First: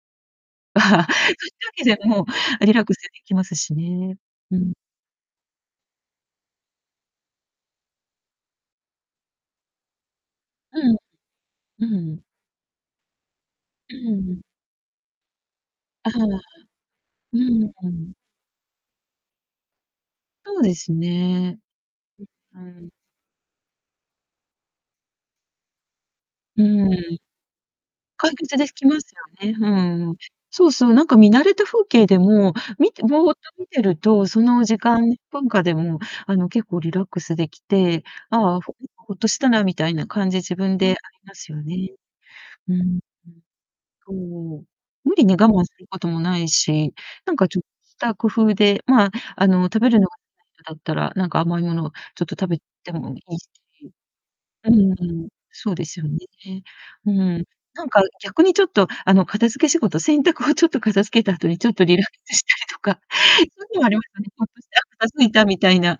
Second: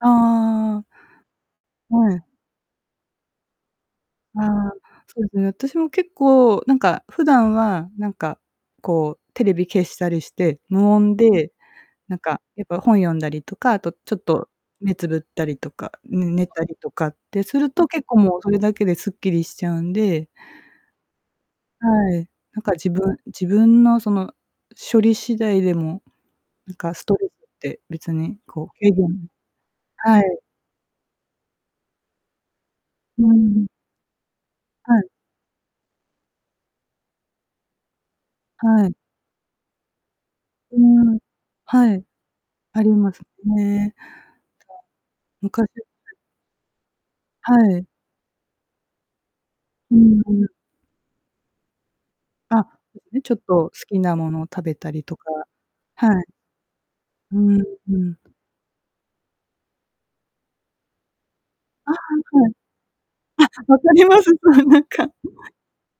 ああ。そゆ時ではい。も、リラックスできますしね、あうあ、ん。そうですね、私も、結構なんか、普段はなんか、こう、テレビ消したりして、う無ん。音で、うんうなんん。か、やっぱ、本読んだりとか、あとちょっ と、目つぶったりとか、あ、ねはあ。寝たりとかっうてするん、うと、結ん。構もうそれだけですっきりしちゃうんでそうですね。ん、はい、なんはかい。自分自分の、その、処理次第でも、うなんんかうストん。レスって別解に決こうでき軽ま減すよね、ふん、うん。はい。そうそう、なんか見慣れた風景でも、見てぼうーっとん。見てると、その時はい。間、とんかでも、あの、結構リラックスできて、ああ、ほはい。ホッとしたなみたいな感じ、自分うーでありん、ますよね。はい。うんあうりん。ますね。そう。うん、ううん、無理に我昔、慢することんもないし、なんか、ちょっはい。た工夫で、まあ、あの、食べうるの、んうん。だったら、なんか甘いものをちょっと食べあ、てもいね、ちょいっし。と好きなものを食うべたんうりとか、ん、そうですよね。はい。うーうん。ん、なんうかん。逆にちょっと、あの、片付け仕事、洗濯をちょっと片付けた後に、ちょっとあ、は、リラックスしはい。たりとか、あ、そう分いうのあかりまりますす、ね、ホッとそうして、なあ、ん片か付いたみたいな、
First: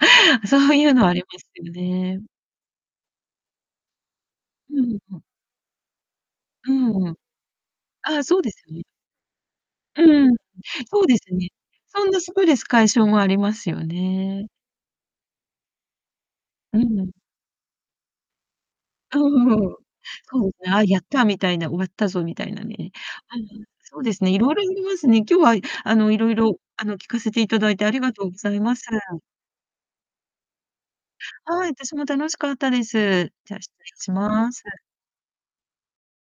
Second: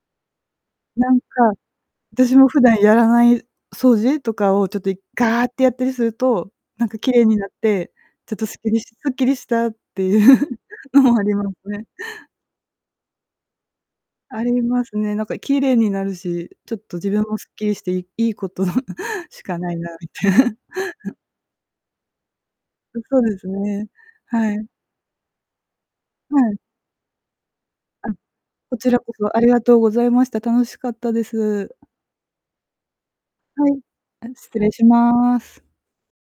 そうゆうのはなあんりか、ますけどね。私も普段やらない掃除とかをちょうっと、ん、いふん。ガーッてやったりすると、うなんかんう綺ん。麗になって、ああ、ちょっそうとですっすきりね。しすっきりしたっうてんゆううん、そのうでもあすりまね、すね。そんなストレス解消もありますよあね。りますね。なんか綺麗になるし、ちょっうと自ん。分もすっきりしていいいことのあ、うしん、ふかんふないん。な、みたそう ですね、ああ、やったみたいな、終わったぞみたいなね。う、そうあ、でね、すね、そうですね、色は々あい。りますね。今日は、いあの、色はい。々、あの、聞かせて頂いてありあ、がとうございまこす。ちらこそありがとうございました。楽しかったではい、す。私も楽しかったです。じゃ、は失い、礼しあ、ま失す。礼します。